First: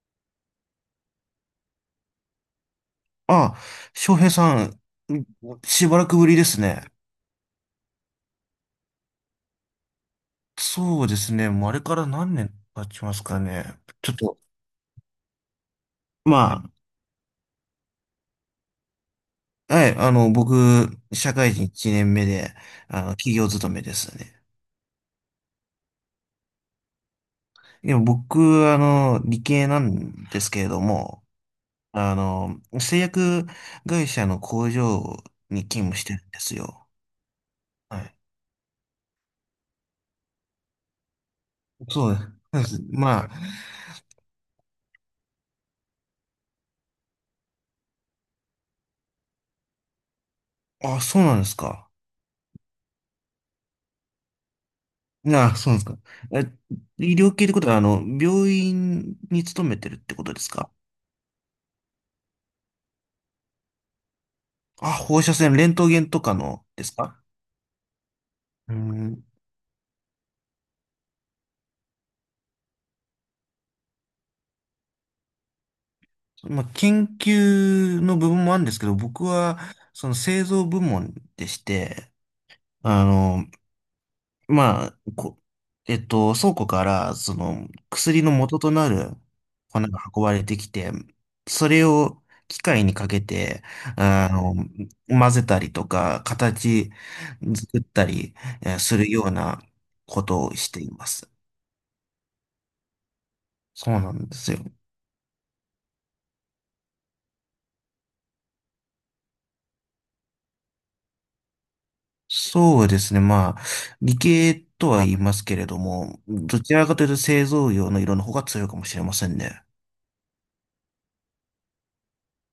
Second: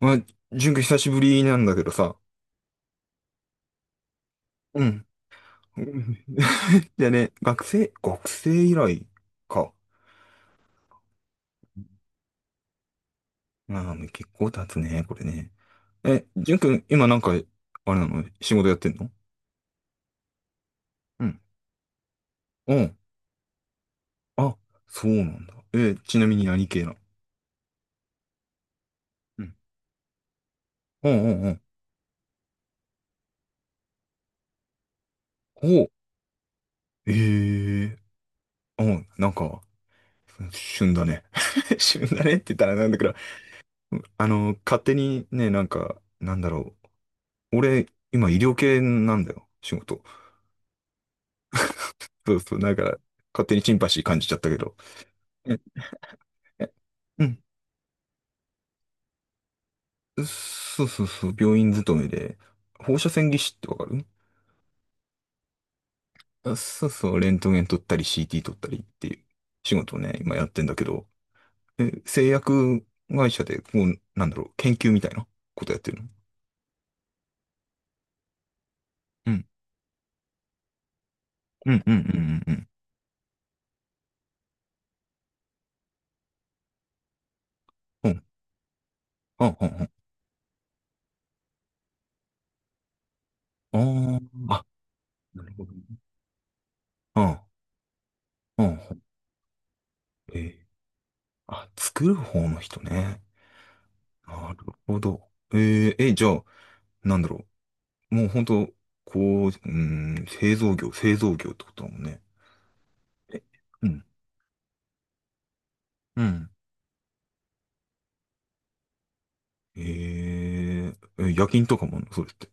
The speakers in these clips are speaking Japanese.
まあ、純君久しぶりなんだけどさ。あ、翔平さうん。ん、んしばらくぶりですね。でね、学生以来か。そうですね。もうあれから何年経ちますかね。まあ、ちょっ結と、構経つね、これね。え、ま純君、今なんか、あれなの仕事やってんの？はい、僕、う社ん。会人1年目で、うん。企業勤めですね。あ、そうなんだ。え、ちなみに何系なの？でも僕、う理ん系なんですけれどうんも、うんうん。製薬会社の工場にほう。勤務してるんですよ。ええはい。ー。うん、なんか、旬だね。旬そうだねって言っでたらす。なんだけど、まあの、勝手にね、なんか、なんだろう。俺、今医療系なんだよ、仕事。あ、あ、そうなんですか。そうそう、なんか、勝手にシンパシー感じちゃったけど。あえあ、そうなんですか。え、え、医う療ん。系ってことは、病院に勤めてるってことですか？そうそうそう、病院勤めで、放射線技師ってわかる？あ、放射線、レントゲンとかあ、のでそうすそう、か？レントゲン撮ったり CT 撮ったうりっていん。う仕事をね、今やってんだけど、え、製薬会社で、こう、なんだろう、研究みたいなことやってるの？まあ、研究の部分もあるんですけど、僕うん。は、その製造部門でしうんうんうて、んうんあの、まあ、こ、えっと、倉庫から、その、うん。う薬ん。の元となるあ、あ、粉あ、が運ばれてきて、それを機械にかけて、あ、あの、あ、混なぜるたほりどね。とか、形あ、作ったりあ、あ、するようなこえとーをしています。あ、作る方の人ね。そうなんでなするよ。ほど。え、じゃあ、なんだろう。もう本当、こう、うん、製造業ってことだもんね。そうですね。え、まあ、うん。理系とは言いますけれども、うん。どちらかというと製造業の色の方が強いかもしれませんね。ええ、夜勤とかもあんのそれって？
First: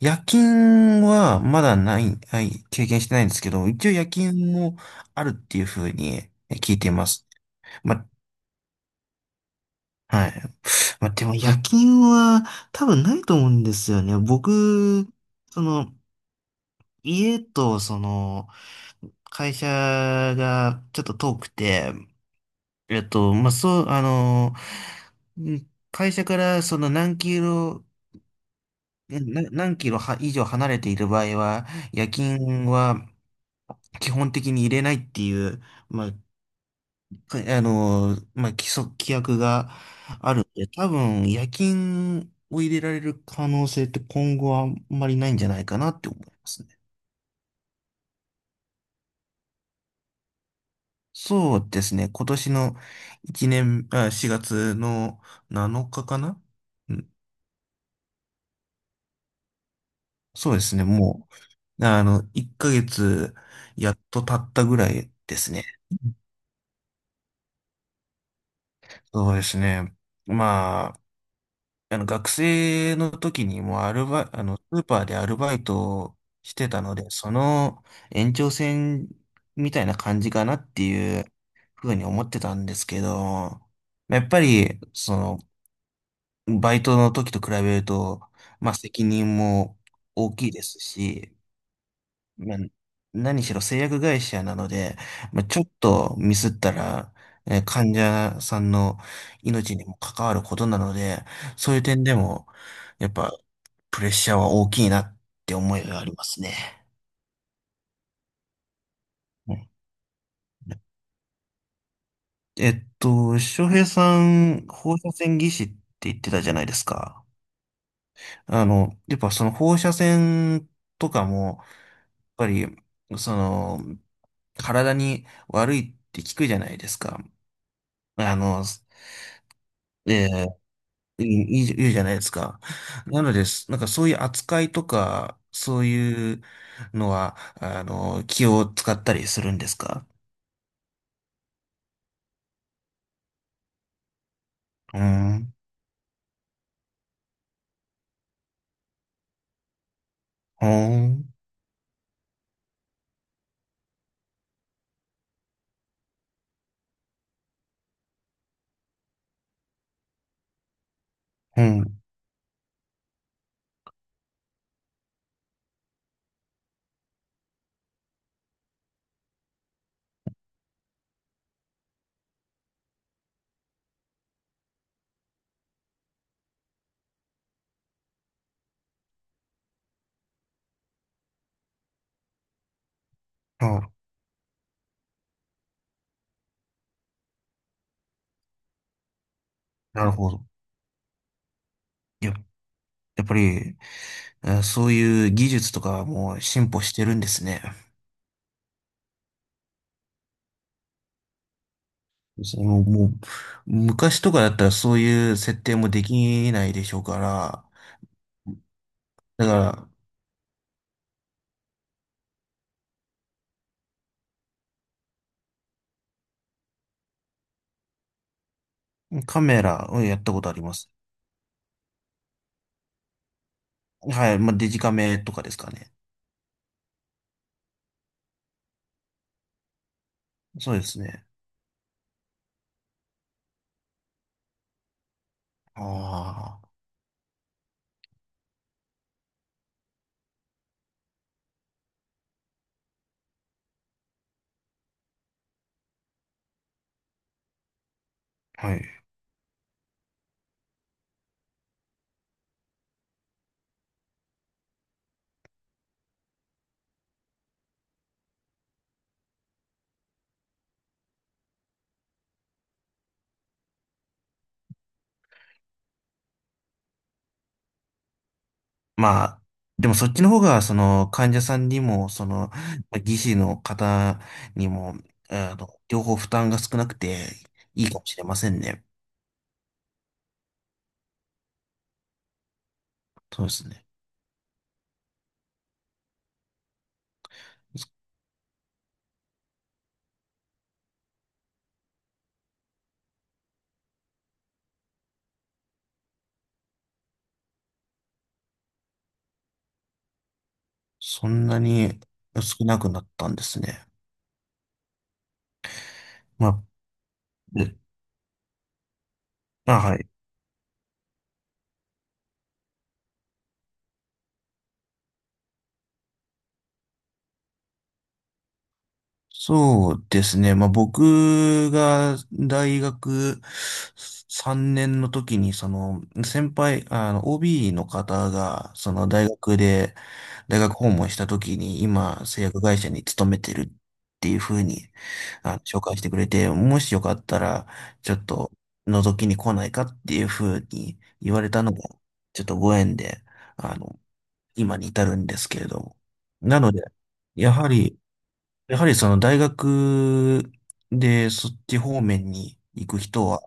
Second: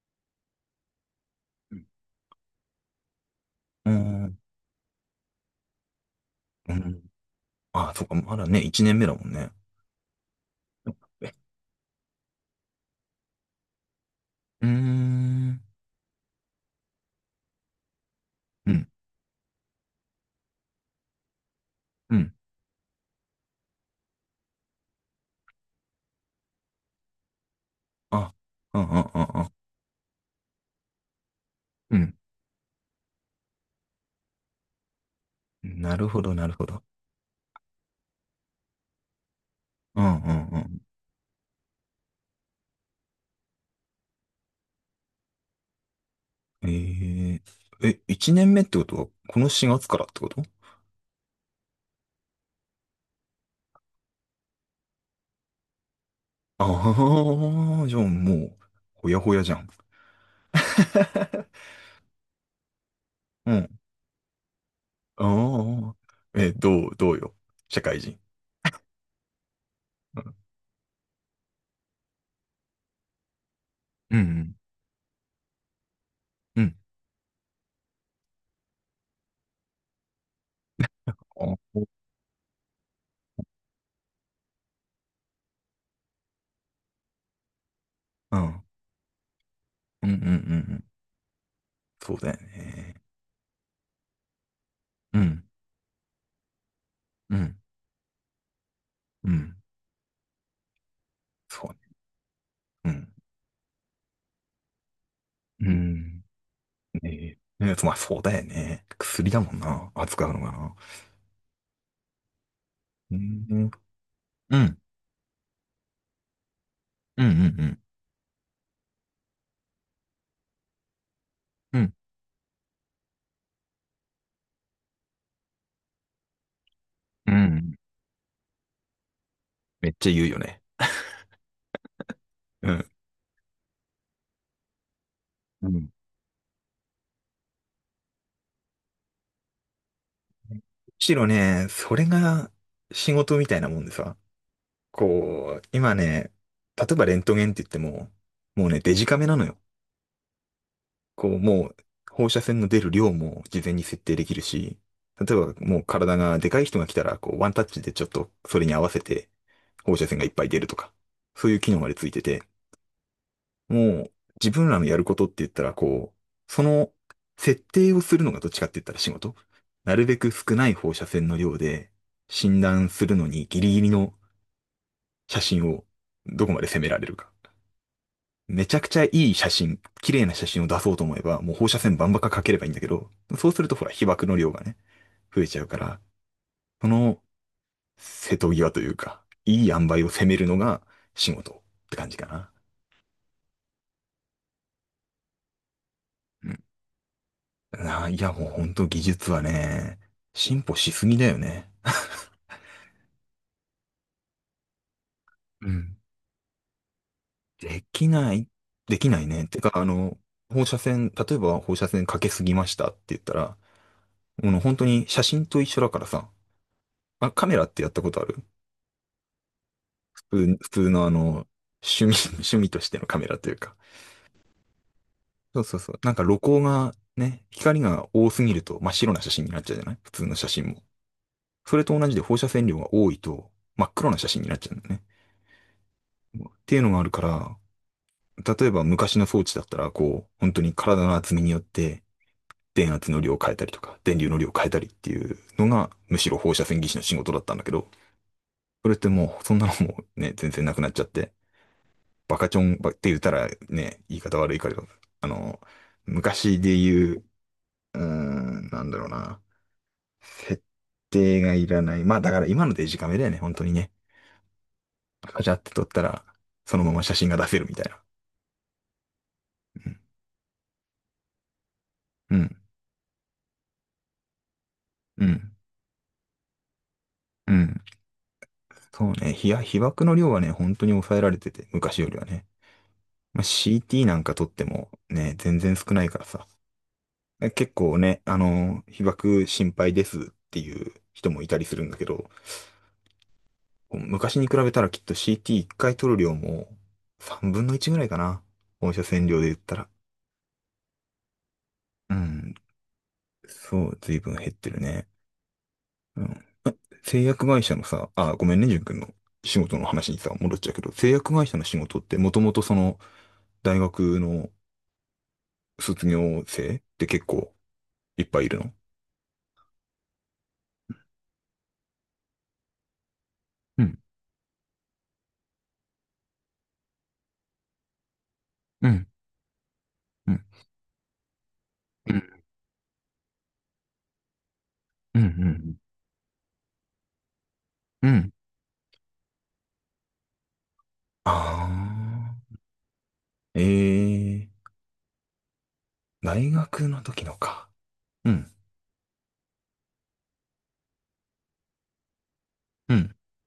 夜勤はまうだん、ない、はい、経験してないんですけど、一う応ー夜ん、勤もあるっていうふうにう聞いていまん。す。あ、そま、うか、まだね、一年目だもんね。はい。ま、でえ、も夜勤は多分ないと思うんですよね。うー僕、ん、その、家とその、うん、会社がちょっと遠くて、うん。えっと、まあ、そう、あの、うん会社からその何キロあ、うん、うん、で、うん、何キロは以上離れている場合は、う夜ん。勤は基本的に入れないっていう、うん、なるまあ、ほど、なるほど。規約がうん、うあるん、んうで、ん。多分夜勤を入れられる可能性って今後はあんまりないんじゃないかなって思いますえね。ー、え、一年目ってことは、この4月からってこと？そうですね。今年の1年、あ、4月の7日かかな？うんああー、じゃあもう、ほやほやじゃん。そうですね。も う、1ヶ月うん、やっと経ったぐらいですね。ああ、え、どうよ。社会人。そうですね。うん。まあ、あの学生の時にもうアルうバイ、あん、の、スーパーでアルバイトをしうてん。たので、その延長線みたいな感じかなっていうあ、ふうに思ってたんですけど、やっぱり、その、バイトの時と比べると、うん。まあ責任もうん、うん、うん。う大きいですん、し、そうだよまあ、ね。何しろ製薬会社なので、うまん、あ、ちょっとミスったら、うん、患者さんのうん。命にも関わることなので、そうそういうね。点でも、うやん。っぱ、プレッシャーは大きいなってう思いがありん。ますね。ねえ。ねえ、まあ、そうだよね。薬だもうんん、な。扱うのがな。えっうと、ん。う翔ん、平さうん、ん、放射線技師って言ってたじゃないですうか。ん、うん、あの、やっぱその放射線とかも、やっうん、ぱり、その、体に悪いって聞くじゃないですか。あの、めっちゃえ言うよえ、ね。いいじゃないですか。うん。なのです。なんかそういう扱いとか、む、うそうん。いうのは、気を使ったりするんですか？むしろね、それが仕事みたいなもんでさ。うーん、こう、今ね、例えばレントゲンって言っても、もうね、デジカメなのよ。ほーこん、う、もう、放射線の出る量も事前に設定できるし、例えばもう体がでかい人が来たら、こう、ワンタッチでちょっとそれに合わせて放射線がいっぱい出るとか、そういうう機能までん、ついてて、もう、自分らのやることって言ったら、こう、その設定をするのがどっちかって言ったら仕事。なるべく少ない放射線の量で診断するのにギリギリの写真をどこまで攻められるか。めちゃくちゃいい写真、綺麗な写真を出そうと思えば、もう放射線バンバカかければいいんだけど、そうするとほら、あ、被曝の量がね、増えちゃうから、その瀬戸際というか、いい塩梅なをる攻ほめど。るのが仕事って感じかや、な。やっぱり、そういう技術とかはもううん、進歩してるんですね。あ、いや、もうほんと技術はね、進歩しすぎだよね。そのもう、昔とかだったらそういう設う定もん。できないでしょうから、できない、できないね。だてか、あかの、放射線、例えば放射線かけすぎましたって言ったら、もう本当に写真と一緒だからさ、あ、カメラってやったことある？カメラをや普ったことあ通り普ま通す。のあの、趣味、趣味としてのカメラというか。はい、まあ、デジカメとかですそうかそうそね。う。なんか露光がね、光が多すぎると真っ白な写真になっちゃうじゃない、普通の写真そうも。ですね。それと同じで放射線量が多いと真っ黒な写真になっちゃうんだよね。っあていうのがあるから、例えば昔の装置だったら、こう、本当に体の厚みによって電圧の量を変えたりとか、電流の量を変えたりっていうのが、むしろ放射線技師の仕事だったんだけど、あ、はそれっい。てもう、そんなのもね、全然なくなっちゃって、バカチョンばって言ったらね、言い方悪いから、あの、昔で言う、うーん、なんだろうな。設定がいらない。まあだから今のデジカメだよね、本当にね。カチャって撮ったら、そのまま写真が出せるみたいな。まあ、うでもん、そっちの方が、その、患者さんにも、そうの、ん、技師の方にも、うん。両方負担が少なくてうん、いいかもしれませんね。そうね、被爆の量はね、本当に抑えられてて、昔よりはね。まそあ、うですね。CT なんか撮ってもね、全然少ないからさ。結構ね、あの、被爆心配ですっていう人もいたりするんだけど、昔に比べたらきっと CT1 回取る量も3分の1ぐらいかな。放射線量で言ったら。そんなにうん。少なくなったんですそね。う、随分減ってるね。うん。まあ、製薬会社でのさ、あ、ごめんね、淳君の仕事あ、のはい。話にさ、戻っちゃうけど、製薬会社の仕事ってもともとその、大学の卒業生って結構いっぱいいるの？そうですね。まあ、僕が大学うん3年の時に、その、あの、OB の方が、うそんの大学で、うん大学訪問した時に、う今、ん製薬会社に勤めてるっていうふうに、うんうん紹介してくれて、もしよかったら、うんちょうっん。と、覗きに来ないかっていうふうに言われたのが、あちょっあとご縁で、ー、あの、ええー、今に至るんですけれども。大なので、学の時のやはか。り、うんやはりその大学でそっち方面に行うくん。人は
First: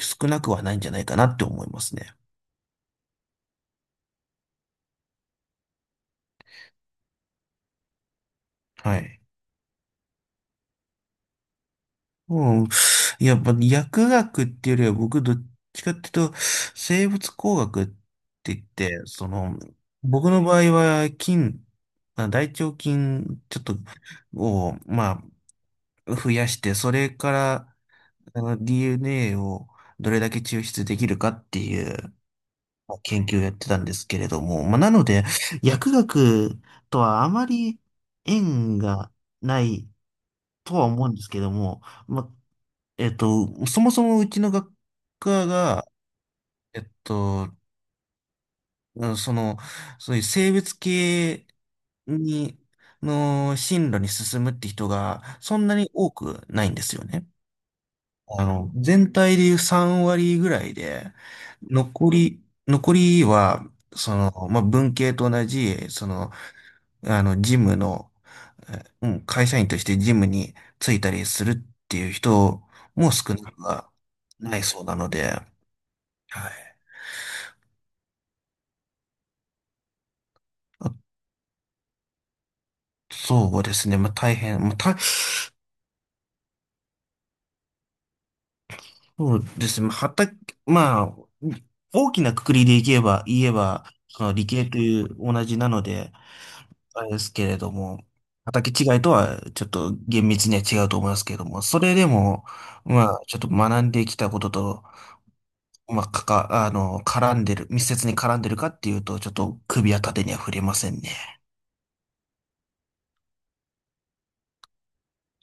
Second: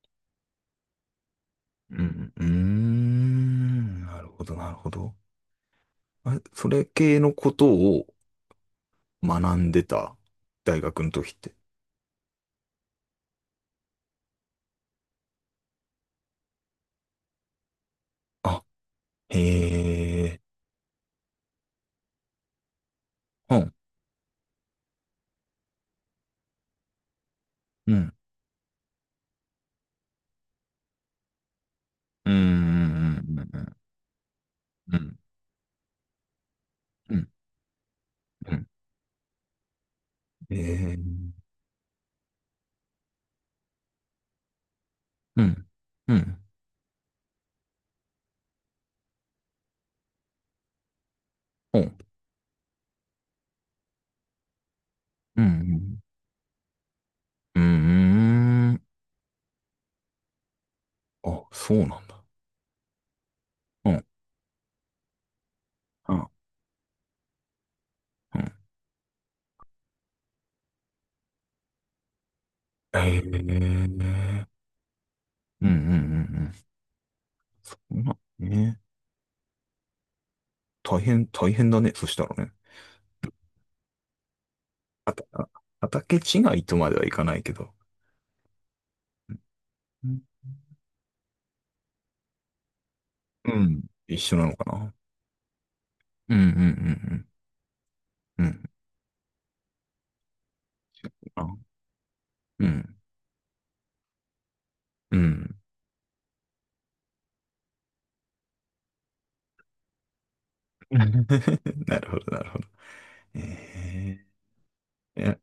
少なくはないんじゃないかなって思いまうすね。ん、うーん、なるほど、なるほど。あれ、それ系のことをはい。学んでた、大学の時って。うん。やっぱ薬学っていうよりは僕どっちかっていうと生物工学って言あ、って、そへの僕え、の場合はまあ大腸菌うちょっん、とを、まあ、増やして、それからうん、あの DNA をどれだけ抽出できるかっていううん、う研究をん、やっうん、てうたんですけれども、まあ、なん、うのん、で、薬学とうはん、あまりうん、縁がないへとはえ、思うんですけども、まあ、えっと、そもそもうちの学う科ん、が、うん、えっと、うんその、そういう生物系うん、に、の進路に進むって人がうそんなにん、多くないんですよね。うん、あうの、ん、全体でいう3割ぐらいで、あ、そうなんだ。残りは、うん、その、まあ、文系と同じ、そうん、の、事務の、うん、うん、会社員として事務に就いたりするっていう人へも少なくえ、はないそうなので、うん、うん、うはい。ん、うん、まあね、あ大変、大変だね、そしたらね。そうですね。まあ、大変。あた、あ畑違いとまではいかないけど、そうですね。まあうん、畑、まあ、大きな括りで言えば、うん、一その緒な理のか系とな。いう同じなので、うんうあれでんすけれども、うんうんうん。畑違いとはちょっと厳密には違うと思いますけれども、それでも、うん。まあ、ちょっと学んできたことと、うん。まあ、あの、絡んでる、密接に絡んでるかっていうと、ちょっと首は縦には触れませんね。なるほど、なるほど。ええ、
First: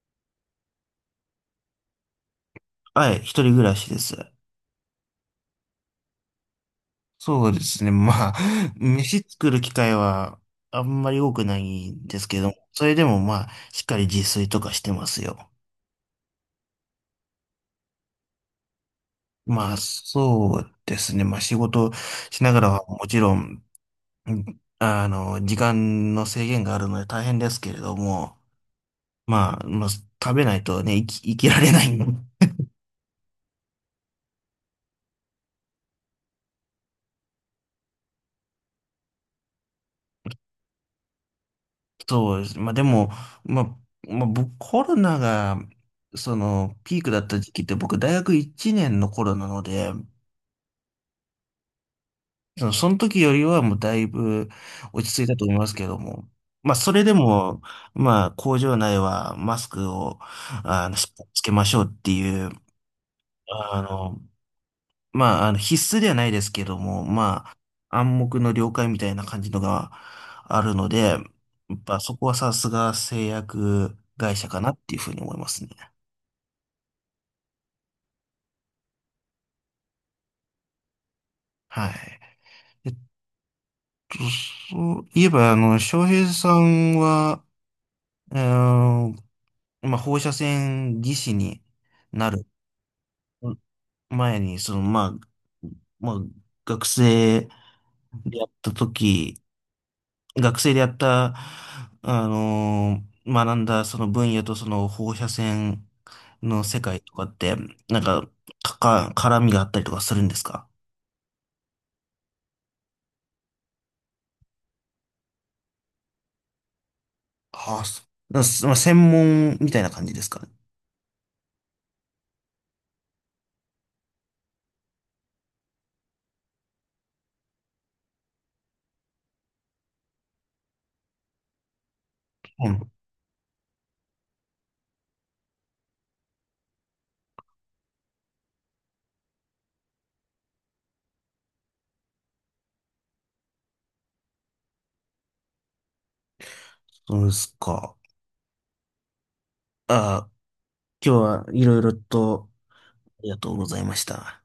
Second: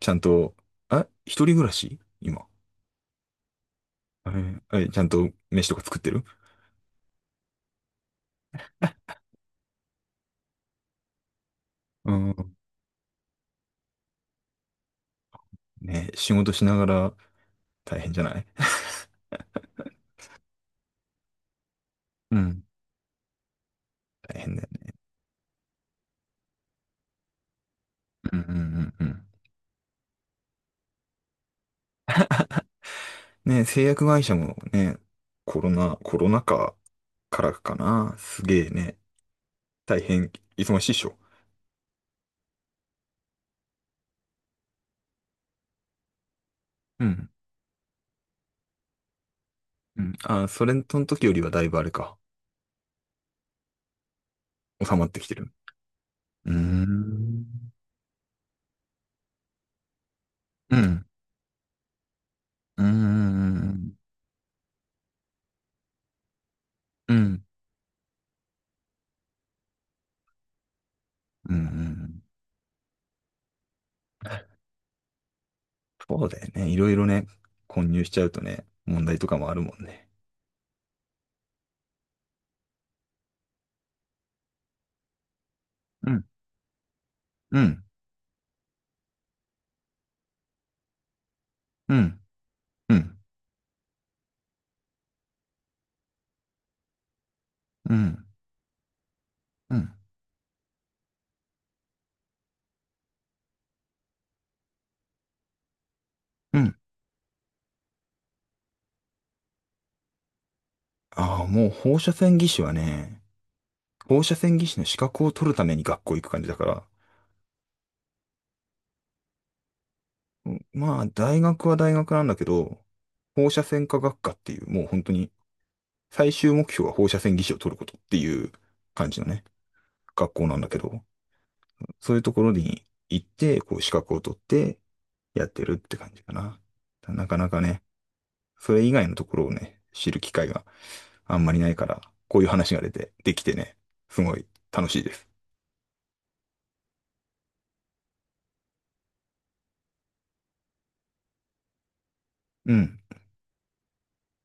ちゃんと、あ、一人暮らし今？はい、一人暮らしです。え、ちゃんと飯とか作ってる？そうですね。まあ、飯作る機会はあんまり多くないんうですけど、ん。それでもまあ、しっかり自炊とかしてますよ。ね、仕事しながら大変じゃない？まあ、そうですね。まあ、仕事うしながん。らはもちろん、う大変んだよね。あの、時間の制限があるので大変ですけれどうも、んうんうんうん。まあ、まあ、食べないとね、生きられないんで。ね、製薬会社もね、コロナ禍からかな。すげえね。大変忙しいっしょ？そうです。まあ、でも、まあ、まあ、僕、コロナが、その、ピーうクだっん。た時期って僕、大学1年の頃なので、うん。あ、それの時よりはだいぶあれか。その時よりはもうだいぶ収まっ落ちて着きいてたとる。思いますけども。うーまあ、それでん。も、まあ、工場内はマスクを、うん。しっかりつけましょうっていう、うーあん。の、必須ではないですけども、うん。まあ、暗黙の了解みたいな感じのがあるので、やうっぱそん。こはさすが製薬会社かなっていうふうに思いますね。そうだよね。いろいろね、混入しちゃうとね、問題とかもあるもんね。はい。えっと、そういえば、翔うん。平さんは、うん。えーまあ、放射線技師にうん。なるうん。前に、まあ、学生うん。でやった時、うん。学生でやった、学んだその分野とその放射線うのん。世界とかって、なんか、か絡みがあったりとかするんですか？ああ、もう放射線技師はね、放射線技師の資格を取るために学校行く感じだから、はあ、まあ、専門みたいな感じですかね。うん、まあ、大学は大学なんだけど、放射線科学科っていう、もう本当に最終目標は放射線技師を取ることっていう感じのね、学校なんだけど、そういうところうにん、行って、こう資格を取ってやってるって感じかな。なかなかね、それ以外のところをね、知る機会があんまりないから、こういう話が出て、できてね、すごい楽しいです。そうですか。ああ、今日はいろいろとうん。ありがとうございました。